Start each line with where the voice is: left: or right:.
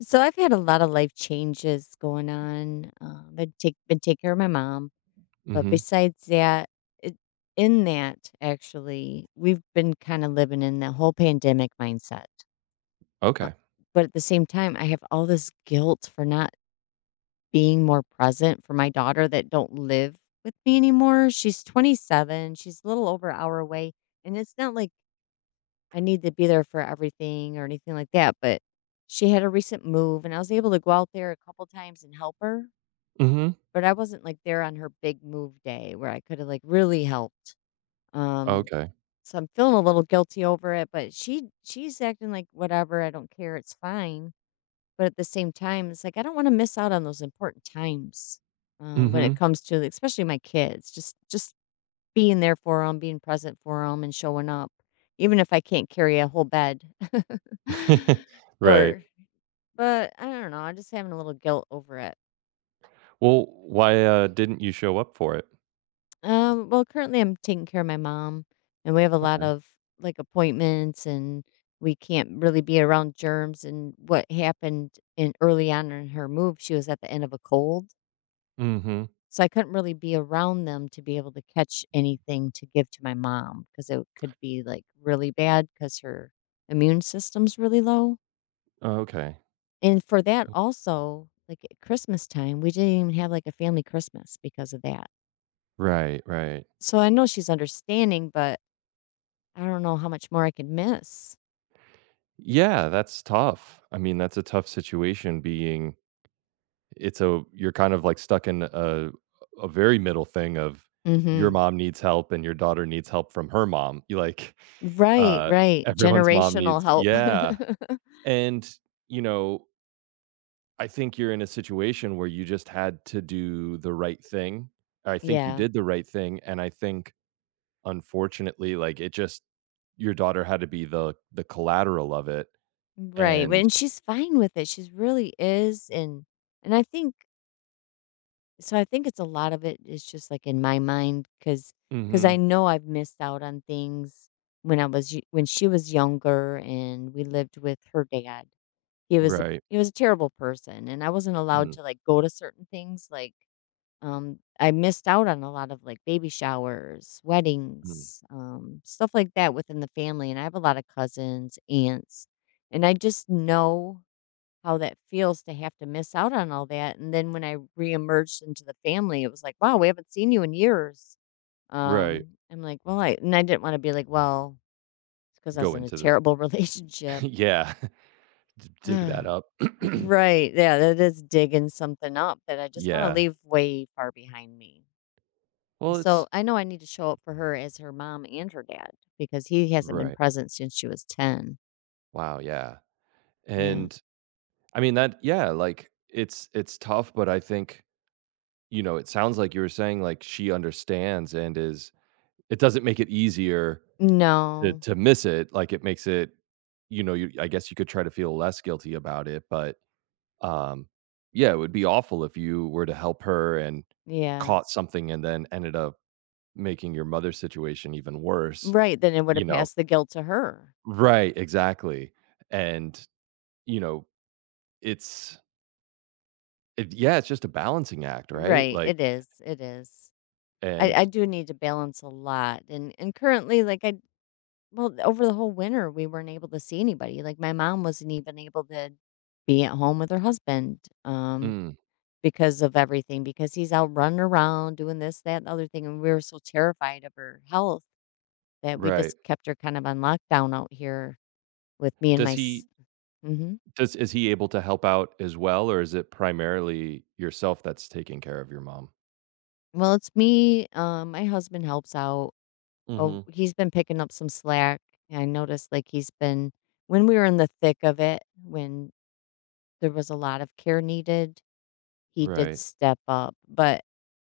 left: So I've had a lot of life changes going on. I've been taking care of my mom, but
right: Mhm.
left: besides that, it, in that actually, we've been kind of living in the whole pandemic mindset. Uh,
right: Okay.
left: but at the same time, I have all this guilt for not being more present for my daughter that don't live with me anymore. She's 27. She's a little over an hour away, and it's not like I need to be there for everything or anything like that, but she had a recent move and I was able to go out there a couple times and help her,
right: Mhm.
left: but I wasn't like there on her big move day where I could have like really helped. Um
right: Okay.
left: so I'm feeling a little guilty over it, but she's acting like whatever, I don't care, it's fine. But at the same time, it's like I don't want to miss out on those important times when it
right: Mhm.
left: comes to like, especially my kids. Just being there for them, being present for them, and showing up, even if I can't carry a whole bed.
right: Right.
left: Or but I don't know, I'm just having a little guilt over it.
right: Well, why didn't you show up for it?
left: Well, currently, I'm taking care of my mom, and we have a lot of, like, appointments, and we can't really be around germs, and what happened in early on in her move, she was at the end of a cold.
right: Mhm.
left: So I couldn't really be around them to be able to catch anything to give to my mom because it could be, like, really bad because her immune system's really low,
right: Okay.
left: and for that also, like, at Christmas time, we didn't even have, like, a family Christmas because of that.
right: Right, right.
left: So I know she's understanding, but I don't know how much more I could miss.
right: Yeah, that's tough. I mean, that's a tough situation being it's a you're kind of, like, stuck in a very middle thing of your
left: Mhm.
right: mom needs help and your daughter needs help from her mom. You like,
left: Right,
right: uh,
left: right,
right: everyone's mom
left: generational
right: needs.
left: help.
right: Yeah, and, you know I think you're in a situation where you just had to do the right thing. I think you
left: Yeah,
right: did the right thing, and I think unfortunately, like it just your daughter had to be the collateral of it,
left: right, but
right: and
left: and she's fine with it, she's really is, and I think So I think it's a lot of it is just like in my mind cuz I
right: Mhm.
left: know I've missed out on things when she was younger and we lived with her dad. He was a
right: Right.
left: he was a terrible person and I wasn't allowed
right: Mm,
left: to like go to certain things like I missed out on a lot of like baby showers,
right: mm.
left: weddings, stuff like that within the family and I have a lot of cousins, aunts and I just know how that feels to have to miss out on all that, and then when I reemerged into the family, it was like, "Wow, we haven't seen you in years."
right: Right.
left: I'm like, "Well," I didn't wanna be like, "Well, it's because I was
right: Go
left: in a
right: into the
left: terrible relationship."
right: Yeah. dig that up.
left: Right, yeah, that is digging something up that I just wanna
right: Yeah.
left: leave way far behind me.
right: Well,
left: So,
right: it's
left: I know I need to show up for her as her mom and her dad because he hasn't been
right: Right.
left: present since she was 10.
right: Wow, yeah.
left: Yeah.
right: And I mean that, yeah, like it's tough, but I think, it sounds like you were saying like she understands and is. It doesn't make it easier to
left: No.
right: to miss it, like, it makes it you I guess you could try to feel less guilty about it, but, um, yeah, it would be awful if you were to help her and
left: Yeah.
right: caught something and then ended up making your mother's situation even worse,
left: Right, then it would
right: you
left: have
right: know
left: passed the guilt to her.
right: Right, exactly, and, you know, it's it yeah, it's just a balancing act, right?
left: Right,
right: Like,
left: it is, it is. I
right: and
left: do need to balance a lot, and currently, like, I well, over the whole winter, we weren't able to see anybody, like, my mom wasn't even able to be at home with her husband, um,
right: Mm,
left: because of everything, because he's out running around doing this, that, and the other thing, and we were so terrified of her health that we just
right: right.
left: kept her kind of on lockdown out here with me and my
right: Does
left: s
right: he
left: Mhm.
right: Does is he able to help out as well, or is it primarily yourself that's taking care of your mom?
left: Well, it's me, my husband helps out. Oh,
right: Mhm.
left: he's been picking up some slack. I noticed like he's been when we were in the thick of it, when there was a lot of care needed, he did
right: Right.
left: step up, but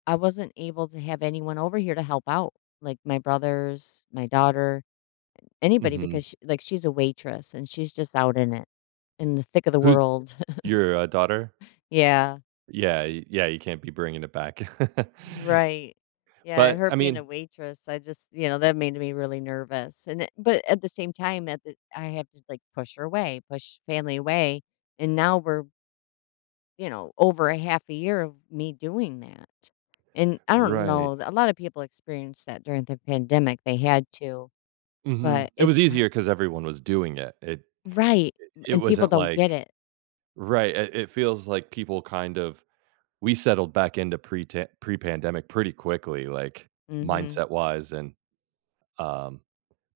left: I wasn't able to have anyone over here to help out, like my brothers, my daughter, anybody
right: Mhm.
left: because she, like she's a waitress and she's just out in it in the thick of the
right: Who's
left: world.
right: your, uh, daughter?
left: Yeah.
right: Yeah, y yeah, you can't be bringing it back.
left: Right. Yeah,
right: But,
left: her
right: I
left: being a
right: mean.
left: waitress, I just, you know, that made me really nervous. But at the same time, I had to like push her away, push family away, and now we're, you know, over a half a year of me doing that. And I don't know,
right: Right.
left: a lot of people experienced that during the pandemic. They had to,
right: Mhm.
left: but
right: It
left: it's
right: was
left: har-
right: easier because everyone was doing it. It
left: right,
right: it
left: and people
right: wasn't
left: don't get
right: like.
left: it.
right: Right, it feels like people kind of we settled back into pre-pandemic pretty quickly, like,
left: Mhm.
right: mindset-wise and, um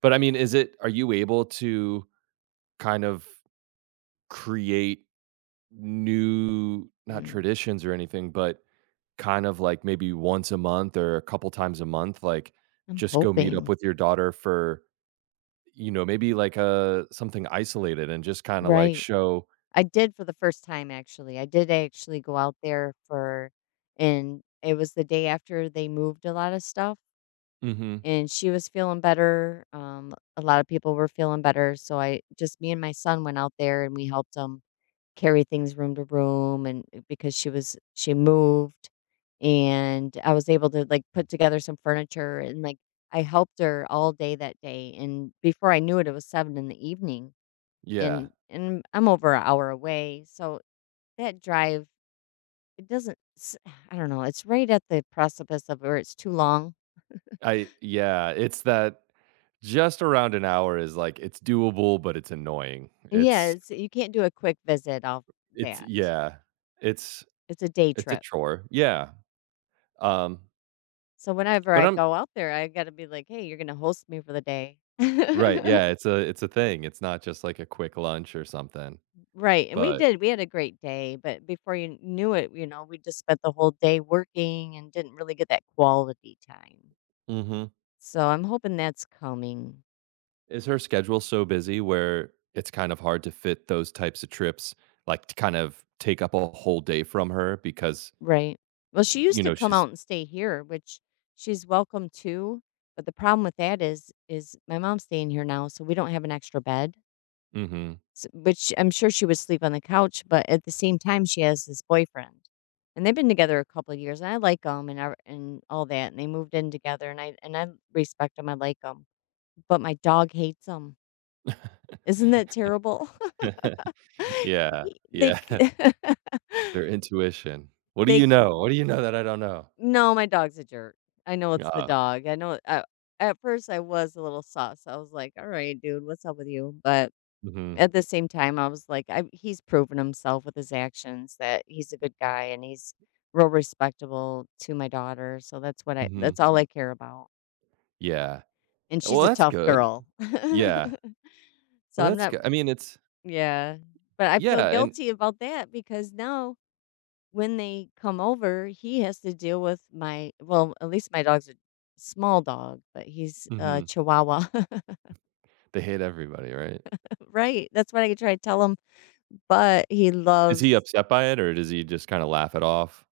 right: but, I mean, is it are you able to kind of create new not
left: Mm.
right: traditions or anything, but kind of like maybe once a month or a couple times a month, like
left: I'm
right: just go meet up
left: hoping.
right: with your daughter for, maybe like a something isolated and just kind of like
left: Right.
right: show.
left: I did for the first time, actually. I did actually go out there for and it was the day after they moved a lot of stuff,
right: Hmm.
left: and she was feeling better, a lot of people were feeling better, so I just me and my son went out there, and we helped them carry things room to room, and because she moved, and I was able to, like, put together some furniture, and, like, I helped her all day that day, and before I knew it, it was 7 in the evening,
right: Yeah.
left: and I'm over an hour away, so that drive, it doesn't s I don't know, it's right at the precipice of where it's too long.
right: I yeah, it's that just around an hour is like it's doable, but it's annoying.
left: Yeah,
right: It's
left: it's you can't do a quick visit off
right: it's
left: that.
right: yeah. It's
left: It's a day
right: it's a
left: trip.
right: chore. Yeah. Um,
left: So whenever
right: but
left: I
right: I'm.
left: go out there, I gotta be like, "Hey, you're gonna host me for the day."
right: Right, yeah, it's a thing, it's not just like a quick lunch or something,
left: Right, and we
right: but
left: did, we had a great day, but before you knew it, you know, we just spent the whole day working and didn't really get that quality time.
right: mhm.
left: So I'm hoping that's coming.
right: Is her schedule so busy where it's kind of hard to fit those types of trips, like, to kind of take up a whole day from her because,
left: Right. Well, she used to come
right: she's.
left: out and stay here, which she's welcome to, but the problem with that is my mom's staying here now, so we don't have an extra bed,
right: Mhm.
left: s which I'm sure she would sleep on the couch, but at the same time, she has this boyfriend, and they've been together a couple of years, and I like them, and ever and all that, and they moved in together, and I respect them. I like them, but my dog hates them. Isn't that terrible?
right: Yeah,
left: He they
right: yeah,
left: c
right: their intuition. What do you
left: they
right: know? What do you know that I don't know?
left: No, my dog's a jerk. I know it's the
right: Uh,
left: dog. I know a at first I was a little sus. I was like, "All right, dude, what's up with you?" But
right: mhm,
left: at the same time, I was like, I he's proven himself with his actions that he's a good guy and he's real respectable to my daughter. So
right: mhm,
left: that's all I care about.
right: yeah.
left: And she's
right: Well,
left: a
right: that's
left: tough
right: good.
left: girl.
right: Yeah,
left: So
right: well,
left: I'm
right: that's
left: not
right: good. I mean, it's
left: Yeah. But I feel
right: yeah, and
left: guilty about that because now when they come over, he has to deal with my well, at least my dog's a small dog, but he's a
right: mhm.
left: chihuahua.
right: They hate everybody, right?
left: Right. That's what I try to tell him. But he
right: Is he
left: loves
right: upset by it, or does he just kinda laugh it off?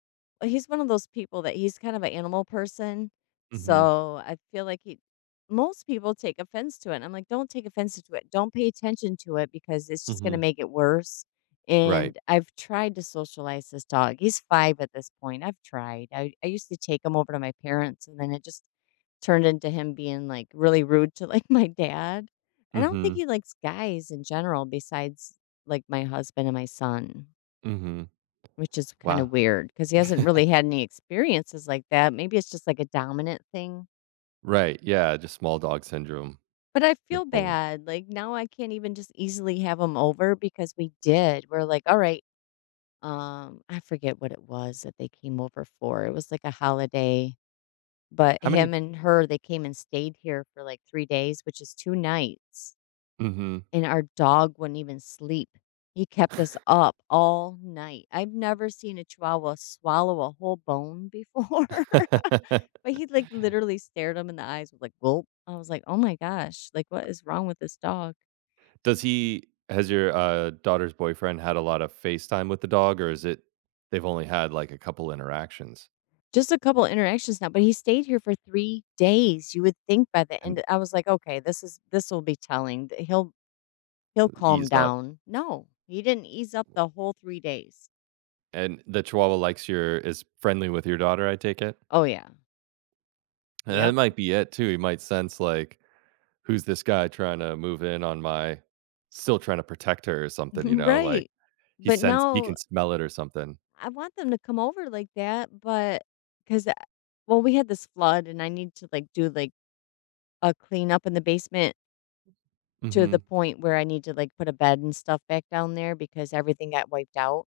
left: He's one of those people that he's kind of an animal person.
right: Mhm,
left: So I feel like he most people take offense to it. And I'm like, don't take offense to it. Don't pay attention to it because it's just gonna
right: mhm,
left: make it worse.
right: right.
left: And I've tried to socialize this dog. He's 5 at this point. I've tried. I used to take him over to my parents and then it just turned into him being, like, really rude to, like, my dad. I don't think
right: Mhm,
left: he likes guys in general besides, like, my husband and my son,
right: mhm.
left: which is kinda
right: Wow.
left: weird because he hasn't really had any experiences like that. Maybe it's just, like, a dominant thing,
right: Right, yeah, just small dog syndrome,
left: but I feel
right: Napoleon.
left: bad, like, now I can't even just easily have him over because we did. We're like, "All right" I forget what it was that they came over for. It was, like, a holiday, but
right: How many.
left: him and her, they came and stayed here for, like, 3 days, which is 2 nights.
right: Mhm.
left: And our dog wouldn't even sleep. He kept us up all night. I've never seen a chihuahua swallow a whole bone before, but he like literally stared him in the eyes with like gulp. I was like, oh my gosh, like what is wrong with this dog?
right: Does he Has your daughter's boyfriend had a lot of FaceTime with the dog, or is it they've only had, like, a couple interactions
left: Just a couple interactions now, but he stayed here for 3 days. You would think by the
right: and
left: end, I was like, okay, this will be telling. That He'll he'll calm
right: ease up?
left: down. No, he didn't ease up the whole 3 days.
right: And the Chihuahua likes your is friendly with your daughter, I take it?
left: Oh yeah,
right: And that
left: yep,
right: might be it too, he might sense, like who's this guy trying to move in on my still trying to protect her or something, you know? Like
left: right. But
right: he
left: now
right: can smell it or something.
left: I want them to come over like that, but because we had this flood, and I need to, like, do, like, a cleanup in the basement to
right: Hmm.
left: the point where I need to, like, put a bed and stuff back down there because everything got wiped out,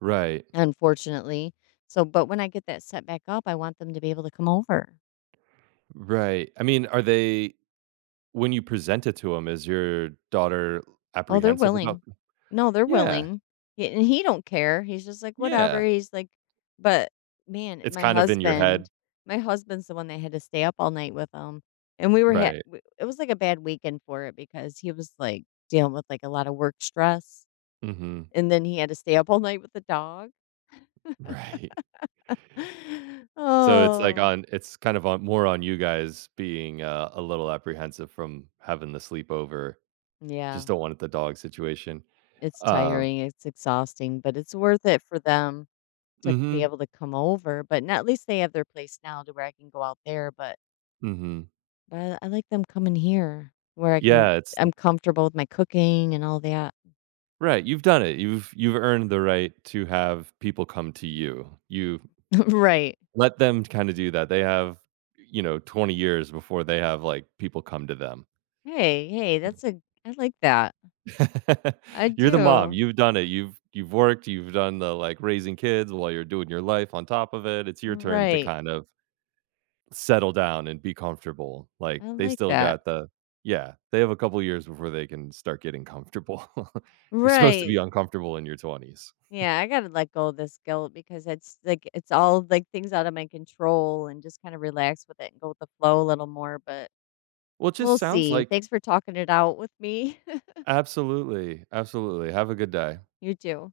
right: Right.
left: unfortunately. So but when I get that set back up, I want them to be able to come over.
right: Right. I mean, are they when you present it to him, is your daughter
left: Oh, they're
right: apprehensive about.
left: willing. No, they're
right: Yeah.
left: willing. He and he don't care. He's just like, "Whatever."
right: Yeah.
left: He's like, but man,
right: It's kind of in your head.
left: my husband's the one that had to stay up all night with him, and we were ha
right: Right.
left: w it was like a bad weekend for it because he was, like, dealing with, like, a lot of work stress,
right: Hmm.
left: and then he had to stay up all night with the dog.
right: Right. So it's like
left: Oh,
right: on it's kind of on more on you guys being a little apprehensive from having the sleepover.
left: yeah.
right: Just don't want it the dog situation.
left: It's
right: Um,
left: tiring, it's exhausting, but it's worth it for them to be
right: hmm
left: able to come over, but now at least they have their place now to where I can go out there, but
right: hmm.
left: But I like them coming here where
right: Yeah, it's
left: I'm comfortable with my cooking and all that.
right: right, you've done it. You've earned the right to have people come to you. You
left: Right.
right: let them kinda do that. They have, 20 years before they have, like, people come to them.
left: Hey, hey, that's a I like that. I
right: You're the mom,
left: do.
right: you've done it. You've worked, you've done the, like, raising kids while you're doing your life on top of it. It's your turn to
left: Right.
right: kind of settle down and be comfortable. Like,
left: I
right: they
left: like
right: still
left: that.
right: got the yeah, they have a couple years before they can start getting comfortable. You're supposed to be
left: Right.
right: uncomfortable in your 20s.
left: Yeah, I gotta let go of this guilt because it's like it's all like things out of my control and just kind of relax with it and go with the flow a little more. But
right: Well, it
left: we'll
right: just sounds
left: see.
right: like.
left: Thanks for talking it out with me.
right: Absolutely, absolutely. Have a good day.
left: You too.